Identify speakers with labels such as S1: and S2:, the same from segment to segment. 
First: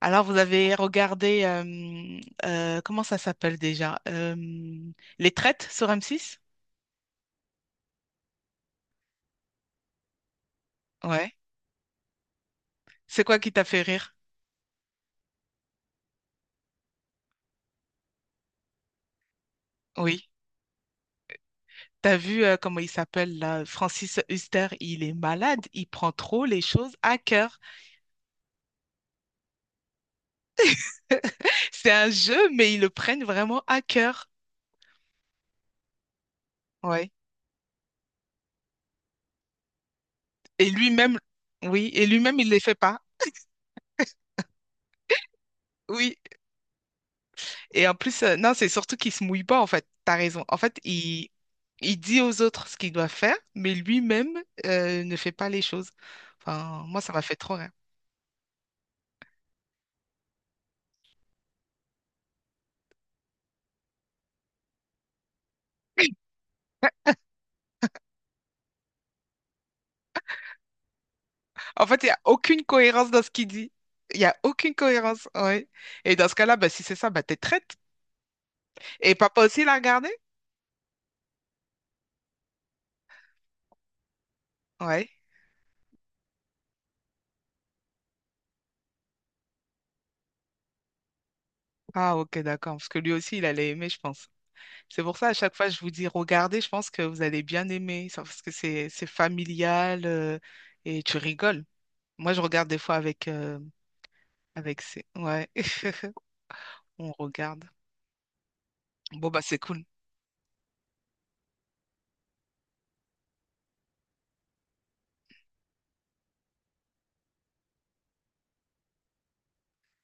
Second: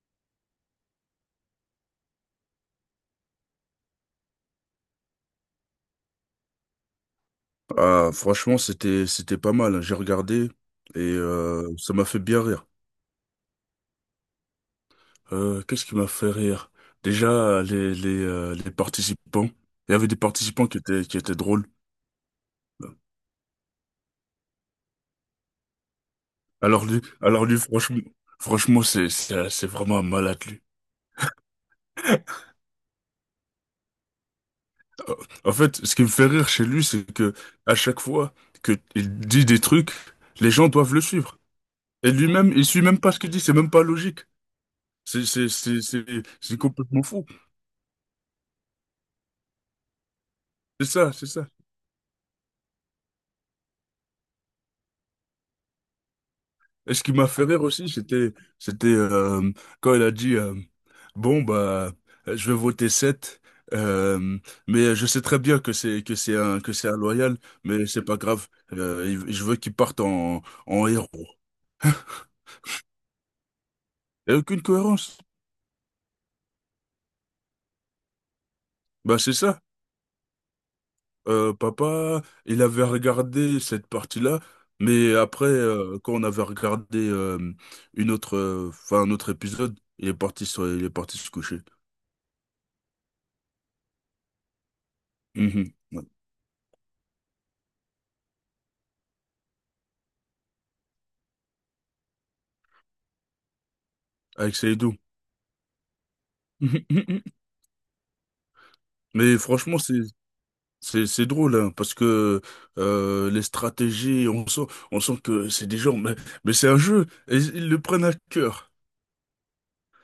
S1: Alors, vous avez regardé, comment ça s'appelle déjà? Les Traites sur M6?
S2: Ah, franchement, c'était pas mal, hein. J'ai regardé et
S1: Ouais.
S2: ça m'a fait bien rire.
S1: C'est quoi qui t'a fait rire?
S2: Qu'est-ce qui m'a fait rire? Déjà, les participants. Il y avait des
S1: Oui.
S2: participants qui étaient drôles.
S1: T'as vu, comment il s'appelle là? Francis Huster, il est malade, il prend trop les
S2: Alors
S1: choses
S2: lui,
S1: à
S2: alors lui,
S1: cœur.
S2: franchement, franchement, c'est vraiment un malade lui.
S1: C'est un jeu, mais ils le prennent vraiment à cœur.
S2: Euh, En fait, ce qui me fait rire chez lui, c'est
S1: Ouais.
S2: que à chaque fois que il dit des trucs, les gens
S1: Et
S2: doivent le
S1: lui-même,
S2: suivre.
S1: oui, et
S2: Et
S1: lui-même, il ne
S2: lui-même,
S1: les
S2: il
S1: fait
S2: suit même
S1: pas.
S2: pas ce qu'il dit. C'est même pas logique. C'est c'est c'est c'est
S1: Oui.
S2: c'est complètement fou.
S1: Et en plus, non, c'est surtout qu'il se mouille pas, en fait. T'as raison. En fait,
S2: C'est ça, c'est
S1: il,
S2: ça.
S1: il dit aux autres ce qu'il doit faire, mais lui-même, ne fait pas les choses. Enfin,
S2: Et
S1: moi,
S2: ce
S1: ça
S2: qui
S1: m'a
S2: m'a
S1: fait
S2: fait
S1: trop
S2: rire
S1: rire.
S2: aussi, c'était quand elle a dit bon bah je vais voter 7, euh, mais je sais très bien que c'est un loyal, mais c'est pas grave. Je veux qu'il parte en en héros.
S1: En fait, il n'y a aucune cohérence dans ce qu'il dit. Il n'y
S2: Il
S1: a
S2: n'y a aucune
S1: aucune
S2: cohérence.
S1: cohérence, ouais. Et dans ce cas-là, bah, si c'est ça, bah, t'es traite. Et
S2: Bah c'est
S1: papa
S2: ça.
S1: aussi l'a regardé?
S2: Papa, il avait regardé cette partie-là,
S1: Ouais.
S2: mais après quand on avait regardé une autre, enfin un autre épisode, il est parti se coucher.
S1: Ah, ok, d'accord. Parce que lui aussi, il allait aimer, je pense. C'est pour ça, à chaque fois,
S2: Mhm.
S1: je vous
S2: Ouais.
S1: dis, regardez, je pense que vous allez bien aimer ça, parce que c'est familial, et tu rigoles. Moi, je regarde des fois avec,
S2: Avec
S1: avec
S2: Seydou.
S1: ses... Ouais, on regarde. Bon,
S2: Mais
S1: bah, c'est
S2: franchement,
S1: cool.
S2: c'est drôle hein, parce que les stratégies, on sent que c'est des gens, mais c'est un jeu et ils le prennent à cœur.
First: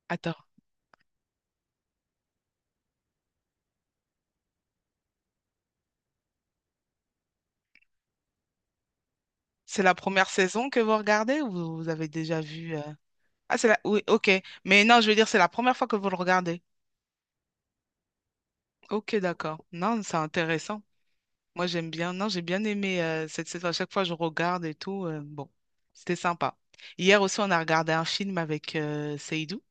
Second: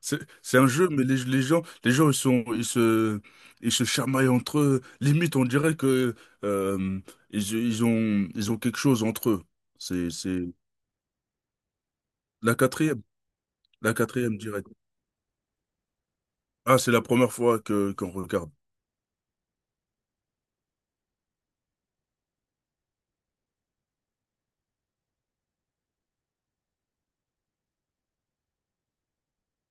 S1: Attends,
S2: C'est un jeu, mais les gens ils se ils se chamaillent entre eux. Limite, on dirait que euh, ils ont quelque chose entre eux.
S1: c'est la
S2: C'est
S1: première
S2: c'est
S1: saison que vous regardez ou vous avez déjà
S2: la
S1: vu...
S2: quatrième,
S1: Ah, c'est la...
S2: la
S1: Oui, ok.
S2: quatrième direct.
S1: Mais non, je veux dire, c'est la première fois que vous le regardez.
S2: Ah, c'est la première fois que qu'on regarde.
S1: Ok, d'accord. Non, c'est intéressant. Moi, j'aime bien. Non, j'ai bien aimé, cette saison. À chaque fois, je regarde et tout. Bon, c'était sympa. Hier aussi, on a regardé un film avec, Seydou.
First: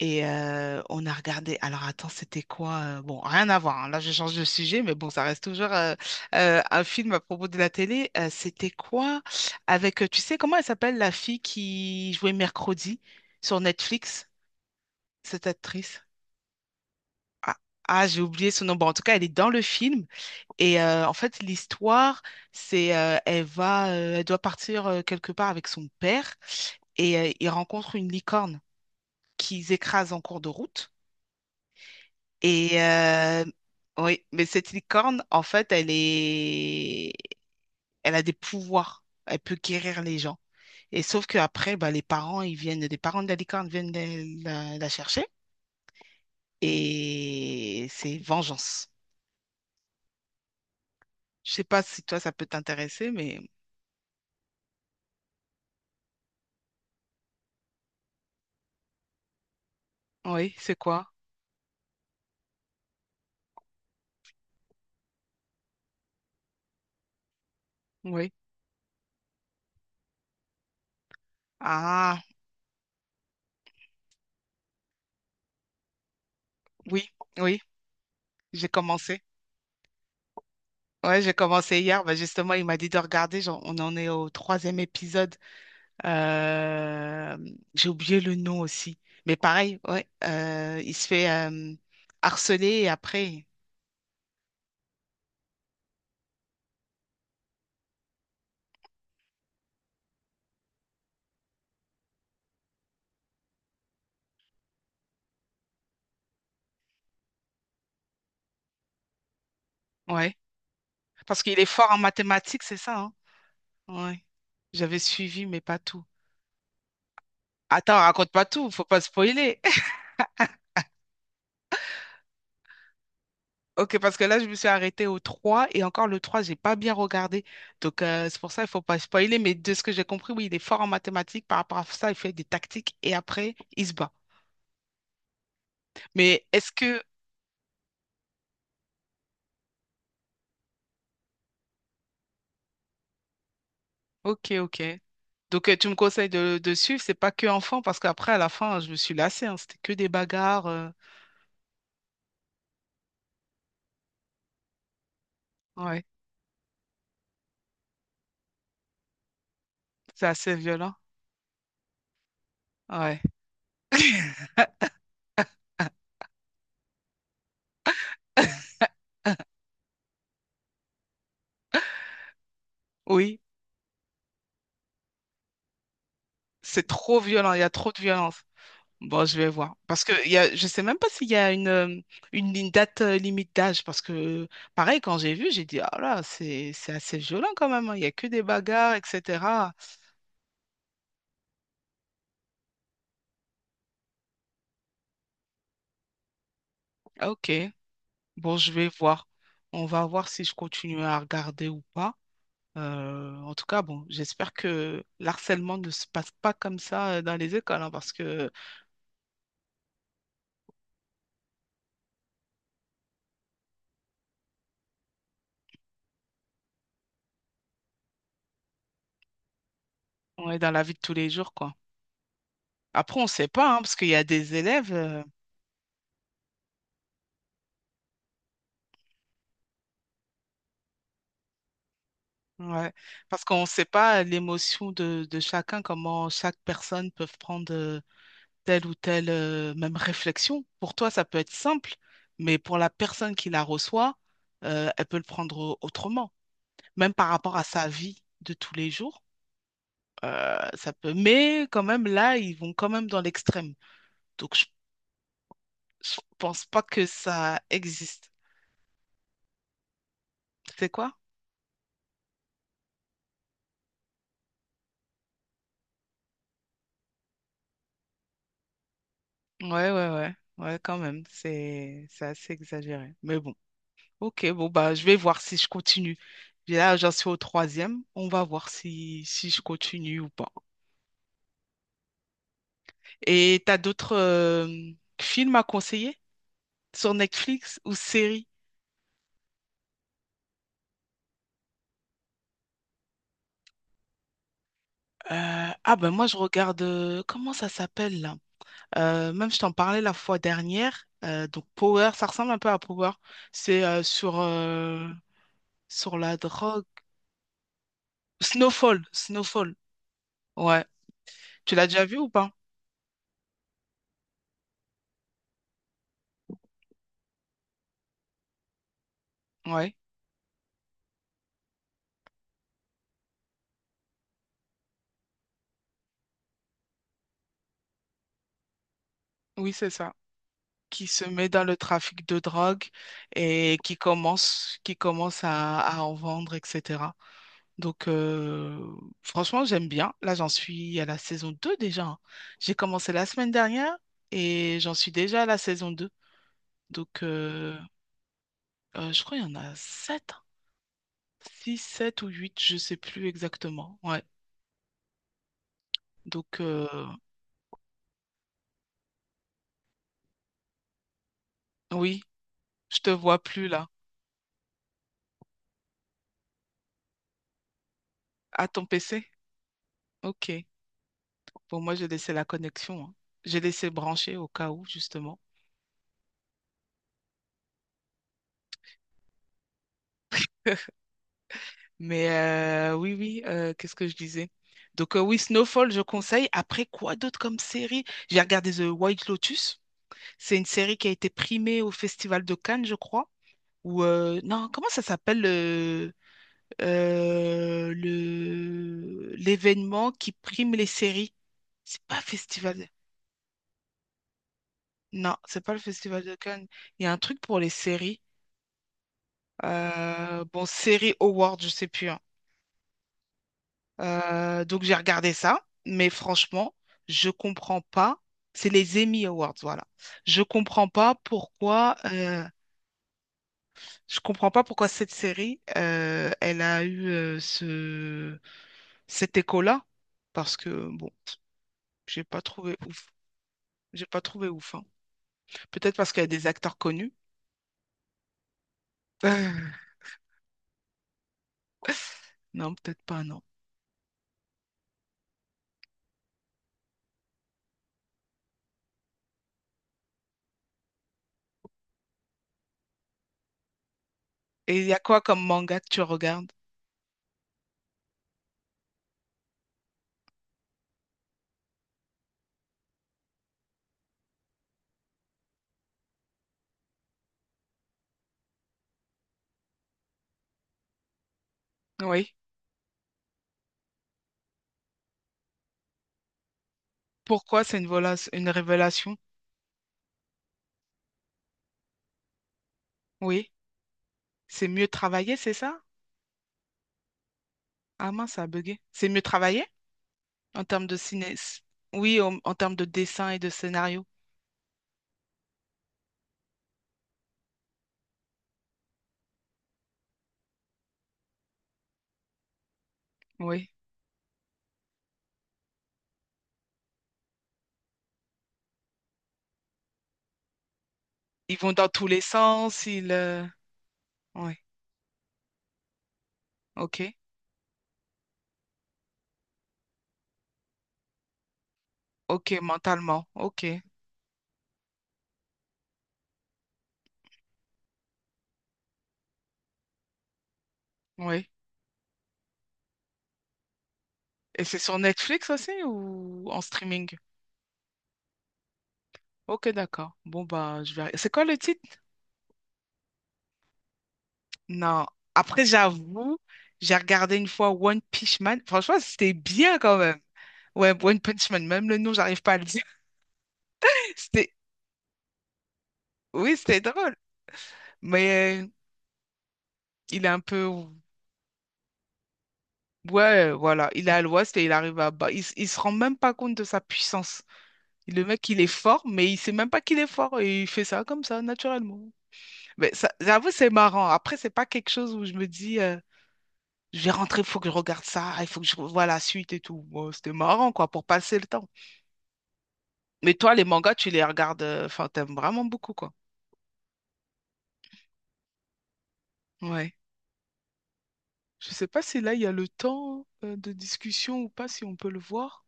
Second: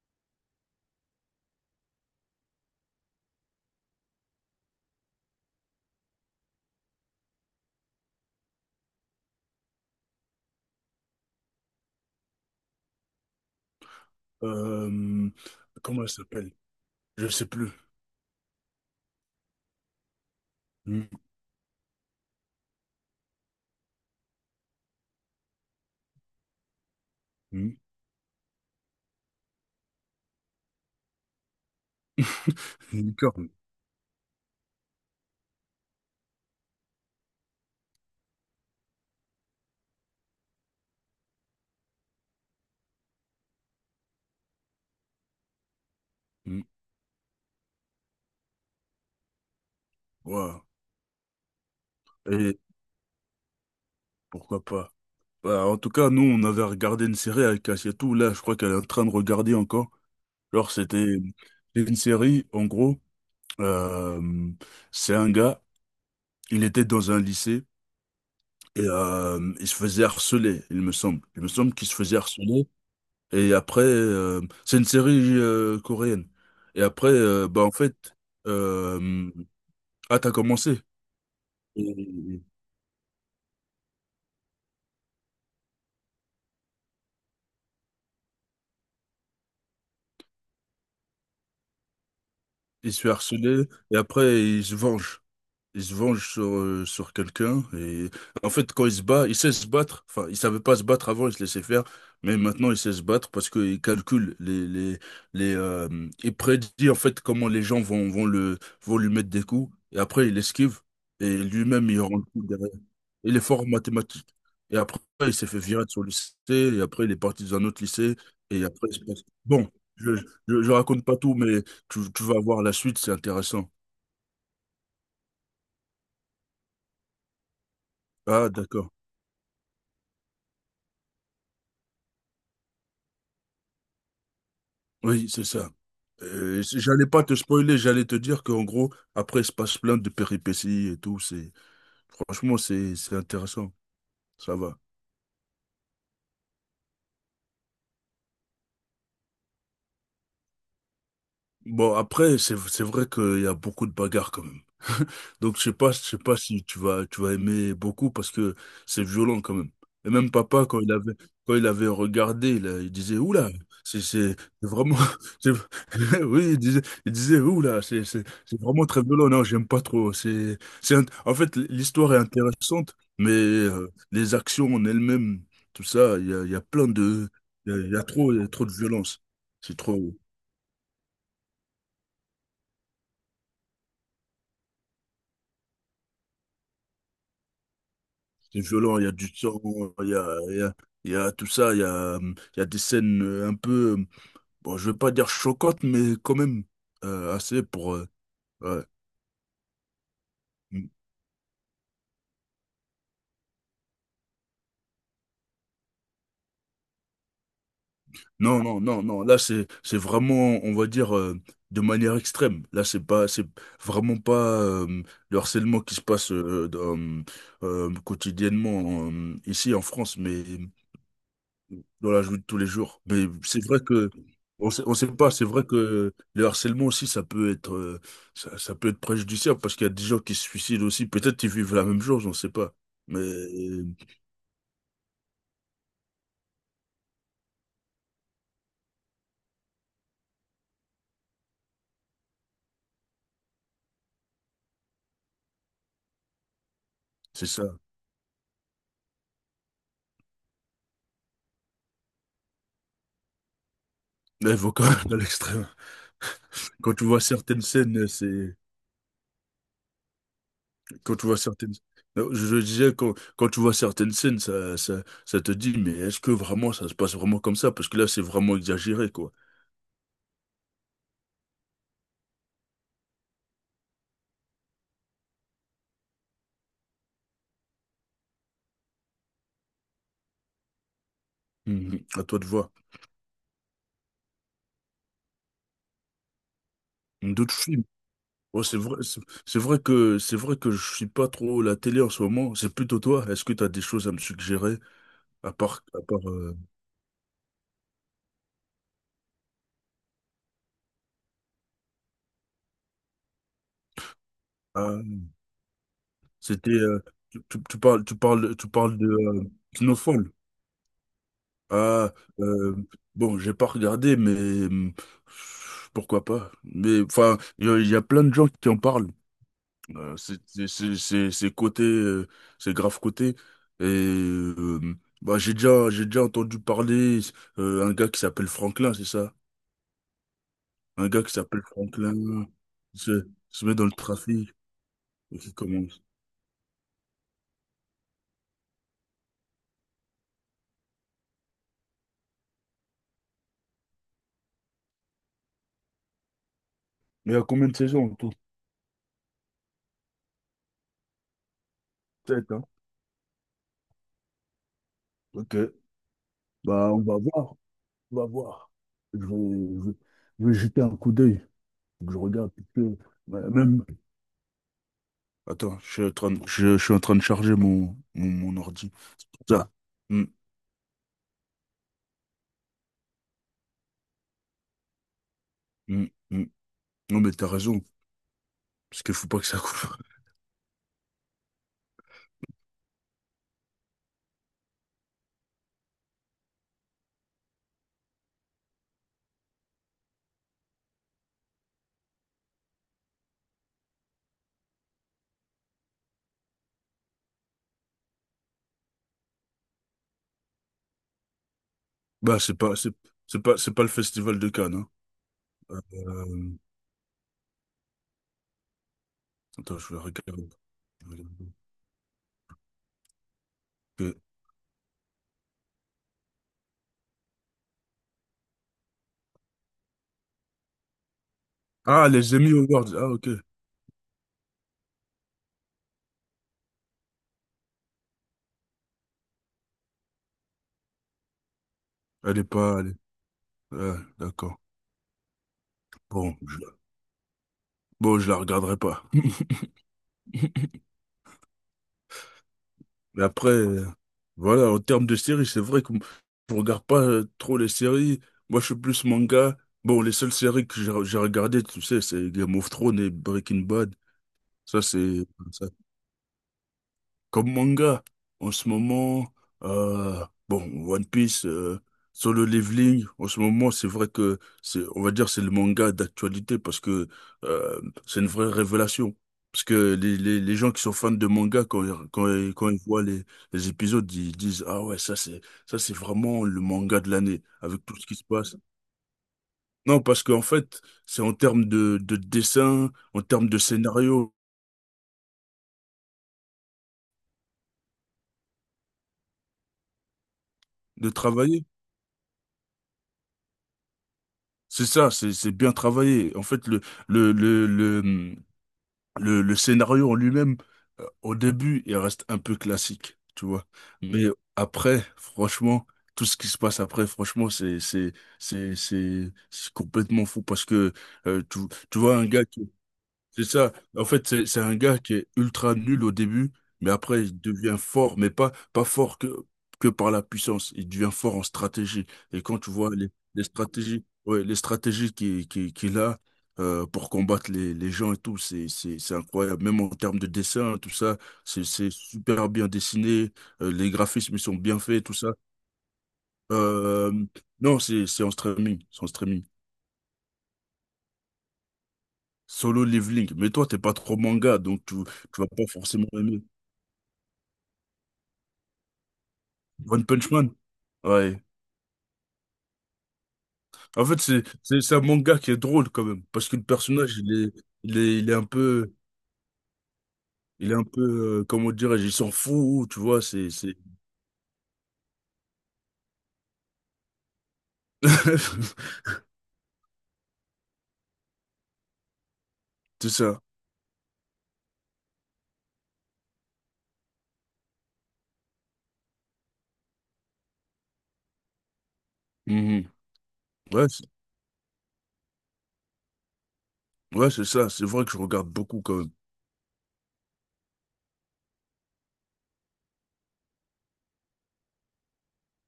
S1: Et, on a regardé. Alors attends, c'était quoi? Bon, rien à voir, hein. Là, je change de sujet, mais bon, ça reste toujours, un film à propos de la télé. C'était quoi? Avec, tu sais, comment elle s'appelle la fille qui jouait Mercredi sur Netflix,
S2: Euh,
S1: cette actrice?
S2: Comment elle s'appelle? Je sais
S1: Ah,
S2: plus.
S1: ah, j'ai oublié son nom. Bon, en tout cas, elle est dans le film. Et
S2: Une-
S1: en fait, l'histoire, c'est, elle va, elle doit partir, quelque part avec son père et ils
S2: une-
S1: rencontrent une licorne qu'ils écrasent en cours de route. Et euh,
S2: licorne.
S1: oui, mais cette licorne, en fait, elle a des pouvoirs. Elle peut guérir les gens. Et sauf qu'après, bah, les parents, ils viennent, les parents de la licorne viennent la chercher. Et c'est vengeance.
S2: Ouais.
S1: Je sais pas si toi, ça peut
S2: Et
S1: t'intéresser, mais
S2: pourquoi pas. Bah, en tout cas, nous, on avait regardé une série avec Asietou. Là, je crois qu'elle est en train de regarder encore.
S1: oui,
S2: Genre,
S1: c'est quoi?
S2: c'est une série, en gros. euh, c'est un gars, il était dans un lycée
S1: Oui.
S2: et il se faisait harceler, il me semble. Il me semble qu'il se faisait
S1: Ah,
S2: harceler. Et après, c'est une série coréenne. Et après,
S1: oui,
S2: euh,
S1: oui,
S2: bah, en fait,
S1: j'ai commencé.
S2: euh, ah, t'as commencé.
S1: Ouais, j'ai commencé hier. Bah,
S2: Et-
S1: justement, il m'a dit de regarder. On en est au troisième épisode. Euh, j'ai oublié le nom aussi. Mais pareil, ouais, il se fait, harceler et
S2: Il se fait
S1: après,
S2: harceler et après, il se venge. Il se venge sur, sur quelqu'un et en fait quand il se bat, il sait se battre. Enfin, il savait pas se battre avant, il se laissait faire, mais maintenant il sait se battre parce qu'il calcule les il prédit en fait comment les gens vont lui mettre des coups et après
S1: ouais.
S2: il esquive et
S1: Parce qu'il est
S2: lui-même
S1: fort en
S2: il rend le coup
S1: mathématiques,
S2: derrière.
S1: c'est ça, hein?
S2: Il est fort en
S1: Ouais.
S2: mathématiques. Et
S1: J'avais
S2: après il
S1: suivi,
S2: s'est fait
S1: mais pas
S2: virer de son
S1: tout.
S2: lycée et après il est parti dans un autre
S1: Attends,
S2: lycée
S1: raconte pas
S2: et
S1: tout, faut
S2: après il
S1: pas
S2: se passe.
S1: spoiler.
S2: Bon, je je raconte pas tout mais tu vas voir la suite, c'est intéressant.
S1: Ok, parce que là, je me suis arrêtée au 3 et encore le trois j'ai pas bien regardé. Donc, c'est
S2: Ah,
S1: pour ça, il faut
S2: d'accord.
S1: pas spoiler. Mais de ce que j'ai compris, oui, il est fort en mathématiques. Par rapport à ça, il fait des tactiques et après, il se bat.
S2: Oui, c'est ça.
S1: Mais est-ce que.
S2: J'allais pas te spoiler, j'allais te dire qu'en gros, après, il se passe plein de péripéties et tout. Franchement, c'est intéressant.
S1: Ok,
S2: Ça va.
S1: ok. Donc, tu me conseilles de, suivre, c'est pas que enfant, parce qu'après, à la fin, je me suis lassée, hein, c'était que des bagarres.
S2: Bon, après, c'est vrai qu'il y a beaucoup de bagarres quand même. Donc, je
S1: Ouais,
S2: sais pas si tu vas aimer beaucoup parce que c'est violent quand même. Et
S1: c'est
S2: même
S1: assez
S2: papa,
S1: violent.
S2: quand il avait regardé, il disait,
S1: Ouais.
S2: oula, c'est vraiment, c'est- oui, il disait, oula, c'est vraiment très violent. Non, j'aime pas trop. En fait, l'histoire est intéressante, mais
S1: Oui,
S2: les actions en elles-mêmes, tout ça, il y a
S1: c'est
S2: plein
S1: trop
S2: de,
S1: violent, il y a
S2: il
S1: trop
S2: y
S1: de
S2: a trop, il
S1: violence.
S2: y a trop de violence.
S1: Bon, je vais voir.
S2: C'est
S1: Parce que
S2: trop.
S1: je sais même pas s'il y a une date, limite d'âge. Parce que, pareil, quand j'ai vu, j'ai dit, ah là, c'est assez violent quand même, hein. Il y a que des
S2: C'est
S1: bagarres,
S2: violent, il y a du sang,
S1: etc.
S2: il y a, il y a, il y a tout ça, euh, il y a des scènes un peu, bon, je veux pas dire choquantes, mais quand même
S1: Ah, ok,
S2: assez pour...
S1: bon, je
S2: ouais.
S1: vais voir. On va voir si je
S2: Mm.
S1: continue à regarder ou pas. En tout cas, bon, j'espère que l'harcèlement ne se passe pas comme ça, dans les écoles, hein, parce que
S2: Non, là c'est vraiment, on va dire, de manière extrême. Là, c'est vraiment pas le harcèlement qui se passe quotidiennement ici en France, mais
S1: on est dans la vie de tous les jours, quoi.
S2: dans la joue de tous les jours.
S1: Après, on
S2: Mais
S1: ne sait
S2: c'est
S1: pas,
S2: vrai
S1: hein, parce qu'il
S2: que
S1: y a des élèves,
S2: on sait pas, c'est vrai que le harcèlement aussi, ça peut être préjudiciable parce qu'il y a des gens qui se suicident aussi. Peut-être qu'ils vivent la même chose, on sait pas.
S1: ouais,
S2: Mais
S1: parce qu'on ne sait pas l'émotion de, chacun, comment chaque personne peut prendre, telle ou telle, même réflexion. Pour toi, ça peut être simple, mais pour la personne qui la reçoit, elle peut le prendre autrement, même par
S2: c'est
S1: rapport à
S2: ça.
S1: sa vie de tous les jours. Ça peut, mais quand même là, ils vont quand même dans l'extrême.
S2: Mais
S1: Donc,
S2: il
S1: je,
S2: faut quand même à l'extrême.
S1: je pense pas
S2: Quand tu
S1: que
S2: vois
S1: ça
S2: certaines scènes,
S1: existe.
S2: c'est,
S1: C'est quoi?
S2: quand tu vois certaines, Non, je disais, quand tu vois certaines scènes, ça te dit, mais est-ce que vraiment ça se passe vraiment comme ça? Parce que là, c'est vraiment exagéré, quoi.
S1: Ouais, ouais, ouais. Ouais, quand même. C'est assez exagéré. Mais bon. Ok, bon, bah, je vais voir si je continue. Puis là, j'en suis au troisième. On va voir si je continue ou pas.
S2: Mhm. À toi de voir.
S1: Et t'as d'autres, films à conseiller sur
S2: D'autres
S1: Netflix
S2: films.
S1: ou séries?
S2: Ouais, c'est vrai, c'est c'est vrai que je suis pas trop la télé en ce moment. C'est plutôt toi. Est-ce que tu as des choses à me suggérer
S1: Ah,
S2: à
S1: ben moi
S2: part
S1: je regarde, comment ça s'appelle là? Même je t'en parlais la fois dernière. Donc, Power, ça ressemble un peu à Power. C'est, sur
S2: ah,
S1: euh, Sur la
S2: c'était
S1: drogue.
S2: euh, tu parles
S1: Snowfall,
S2: de
S1: Snowfall.
S2: Snowfall.
S1: Ouais. Tu l'as déjà
S2: Ah
S1: vu ou pas?
S2: euh, bon, j'ai pas regardé mais pourquoi pas. Mais enfin, il y a plein de gens qui en parlent.
S1: Ouais.
S2: C'est côté c'est grave côté et bah j'ai déjà entendu parler un gars qui s'appelle Franklin, c'est ça?
S1: Oui, c'est ça. Qui
S2: Un gars
S1: se
S2: qui
S1: met
S2: s'appelle
S1: dans le trafic de
S2: Franklin,
S1: drogue
S2: se met
S1: et
S2: dans le
S1: qui
S2: trafic
S1: commence, qui
S2: et
S1: commence
S2: qui
S1: à
S2: commence.
S1: en vendre, etc. Donc, franchement, j'aime bien. Là, j'en suis à la saison 2 déjà, hein. J'ai commencé la semaine dernière et j'en suis déjà à la saison 2. Donc,
S2: Mais il y a combien de saisons en tout?
S1: je crois qu'il y en a 7, 6, 7 ou
S2: Sept,
S1: 8,
S2: hein?
S1: je ne sais plus exactement. Ouais.
S2: Ok.
S1: Donc,
S2: Bah, on va voir. On va voir. Je vais, je vais- je vais jeter un coup d'œil. Faut que je
S1: oui,
S2: regarde, parce que,
S1: je te
S2: bah,
S1: vois plus
S2: même.
S1: là.
S2: Attends, je suis en train de charger mon
S1: À ton
S2: ordi.
S1: PC?
S2: Ça. Mm,
S1: Ok. Bon, moi, j'ai laissé la connexion, hein. J'ai laissé brancher au cas où, justement.
S2: mm, mm. Non, mais t'as raison. Parce qu'il faut pas que ça coupe.
S1: Mais, oui, oui, qu'est-ce que je disais? Donc, oui, Snowfall, je conseille. Après, quoi d'autre comme série? J'ai regardé The White Lotus. C'est une série qui a été primée au Festival de Cannes, je crois. Ou, non, comment ça s'appelle, l'événement qui prime les séries? C'est pas
S2: Bah,
S1: festival.
S2: c'est pas le festival de Cannes, hein.
S1: Non, c'est pas le Festival de
S2: Euh,
S1: Cannes. Il y a un truc pour les séries.
S2: Attends, je vais regarder.
S1: Bon,
S2: Je
S1: série
S2: vais regarder.
S1: Award, je sais plus, hein.
S2: Ok.
S1: Donc j'ai regardé ça, mais franchement, je comprends pas. C'est les Emmy Awards, voilà. Je comprends pas pourquoi.
S2: Ah, les Emmy Awards. Ah, ok.
S1: Je comprends pas pourquoi cette série, elle a eu, ce cet écho-là, parce que bon, j'ai
S2: Elle
S1: pas
S2: est
S1: trouvé
S2: pas. Elle
S1: ouf.
S2: est- Ouais,
S1: J'ai pas trouvé
S2: d'accord.
S1: ouf, hein. Peut-être parce qu'il y a
S2: Bon,
S1: des
S2: je...
S1: acteurs connus.
S2: bon, je la regarderai pas.
S1: Non, peut-être pas,
S2: Mais
S1: non.
S2: après, voilà, en termes de séries, c'est vrai que m- je regarde pas trop les séries. Moi, je suis plus manga. Bon, les seules séries que j'ai regardées, tu sais, c'est Game of Thrones et Breaking Bad.
S1: Et
S2: Ça,
S1: il y a quoi
S2: c'est.
S1: comme manga que tu regardes?
S2: Comme manga, en ce moment, bon, One Piece, Solo Leveling, en ce moment, c'est vrai que c'est, on va dire, c'est le manga d'actualité parce que euh, c'est une vraie révélation. Parce que les gens qui sont fans de manga,
S1: Oui.
S2: quand ils voient les épisodes, ils disent, ah ouais, ça c'est vraiment le manga de l'année,
S1: Pourquoi c'est
S2: avec
S1: une,
S2: tout ce
S1: vola-
S2: qui se
S1: une
S2: passe.
S1: révélation?
S2: Non, parce qu'en fait, c'est en termes de dessin, en termes
S1: Oui.
S2: de scénario,
S1: C'est mieux travaillé, c'est ça? Ah mince, ça a bugué. C'est mieux travaillé en termes de
S2: de
S1: ciné.
S2: travail.
S1: Oui, en termes de dessin et de scénario.
S2: C'est ça, c'est bien travaillé. En fait, le le le hum, le scénario en lui-même, au début, il reste un peu classique, tu vois.
S1: Oui.
S2: Mais Mhm. après, franchement, tout ce qui se passe après, franchement, c'est complètement fou parce que euh,
S1: Ils
S2: tu
S1: vont dans
S2: tu
S1: tous
S2: vois
S1: les
S2: un gars
S1: sens, ils...
S2: c'est ça. En fait,
S1: Oui.
S2: c'est un gars qui est ultra nul au début, mais
S1: Ok.
S2: après, il devient fort, mais pas fort que par la puissance. Il devient fort en stratégie. Et quand
S1: Ok,
S2: tu vois
S1: mentalement.
S2: les
S1: Ok.
S2: stratégies, ouais, les stratégies qu'il a pour combattre les gens et tout, c'est incroyable. Même en termes de dessin, tout ça,
S1: Oui.
S2: c'est super bien dessiné. Les graphismes, ils sont
S1: Et
S2: bien
S1: c'est sur
S2: faits, tout ça.
S1: Netflix aussi ou en
S2: Euh,
S1: streaming?
S2: non, c'est en streaming. C'est en streaming.
S1: Ok, d'accord. Bon, bah, je vais... C'est quoi le titre?
S2: Solo Leveling. Mais toi, t'es pas trop manga,
S1: Non.
S2: tu vas pas
S1: Après,
S2: forcément
S1: j'avoue,
S2: aimer.
S1: j'ai regardé une fois One Punch Man. Franchement, c'était bien quand
S2: One
S1: même.
S2: Punch Man?
S1: Ouais, One
S2: Ouais.
S1: Punch Man, même le nom, j'arrive pas à le dire.
S2: En fait,
S1: C'était,
S2: c'est un manga qui est drôle quand même, parce
S1: oui,
S2: que le
S1: c'était drôle.
S2: personnage, il est, il est un
S1: Mais,
S2: peu,
S1: il est un peu,
S2: il est un peu, comment dirais-je, il s'en fout, tu vois,
S1: ouais, voilà, il est à l'ouest et il arrive à bas. Il se rend même pas compte de sa puissance. Le mec, il est fort, mais il sait même pas qu'il est fort et il fait ça comme ça, naturellement. Mais ça,
S2: c'est ça.
S1: j'avoue, c'est marrant. Après, c'est pas quelque chose où je me dis, je vais rentrer, il faut que je regarde ça, il faut que je revoie la suite et tout. Bon, c'était marrant, quoi, pour passer le temps.
S2: Mhm.
S1: Mais toi, les
S2: Ouais,
S1: mangas,
S2: c'est,
S1: tu les regardes, enfin, t'aimes vraiment beaucoup, quoi.
S2: ouais, c'est ça, c'est vrai que je regarde beaucoup quand même.
S1: Ouais. Je sais pas si là il y a le temps, de discussion ou pas, si on peut le voir.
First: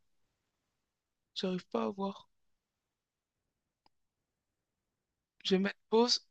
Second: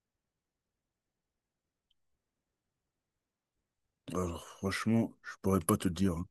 S1: J'arrive pas à voir.
S2: Alors, franchement, je
S1: Je vais
S2: pourrais pas
S1: mettre
S2: te dire,
S1: pause.
S2: hein.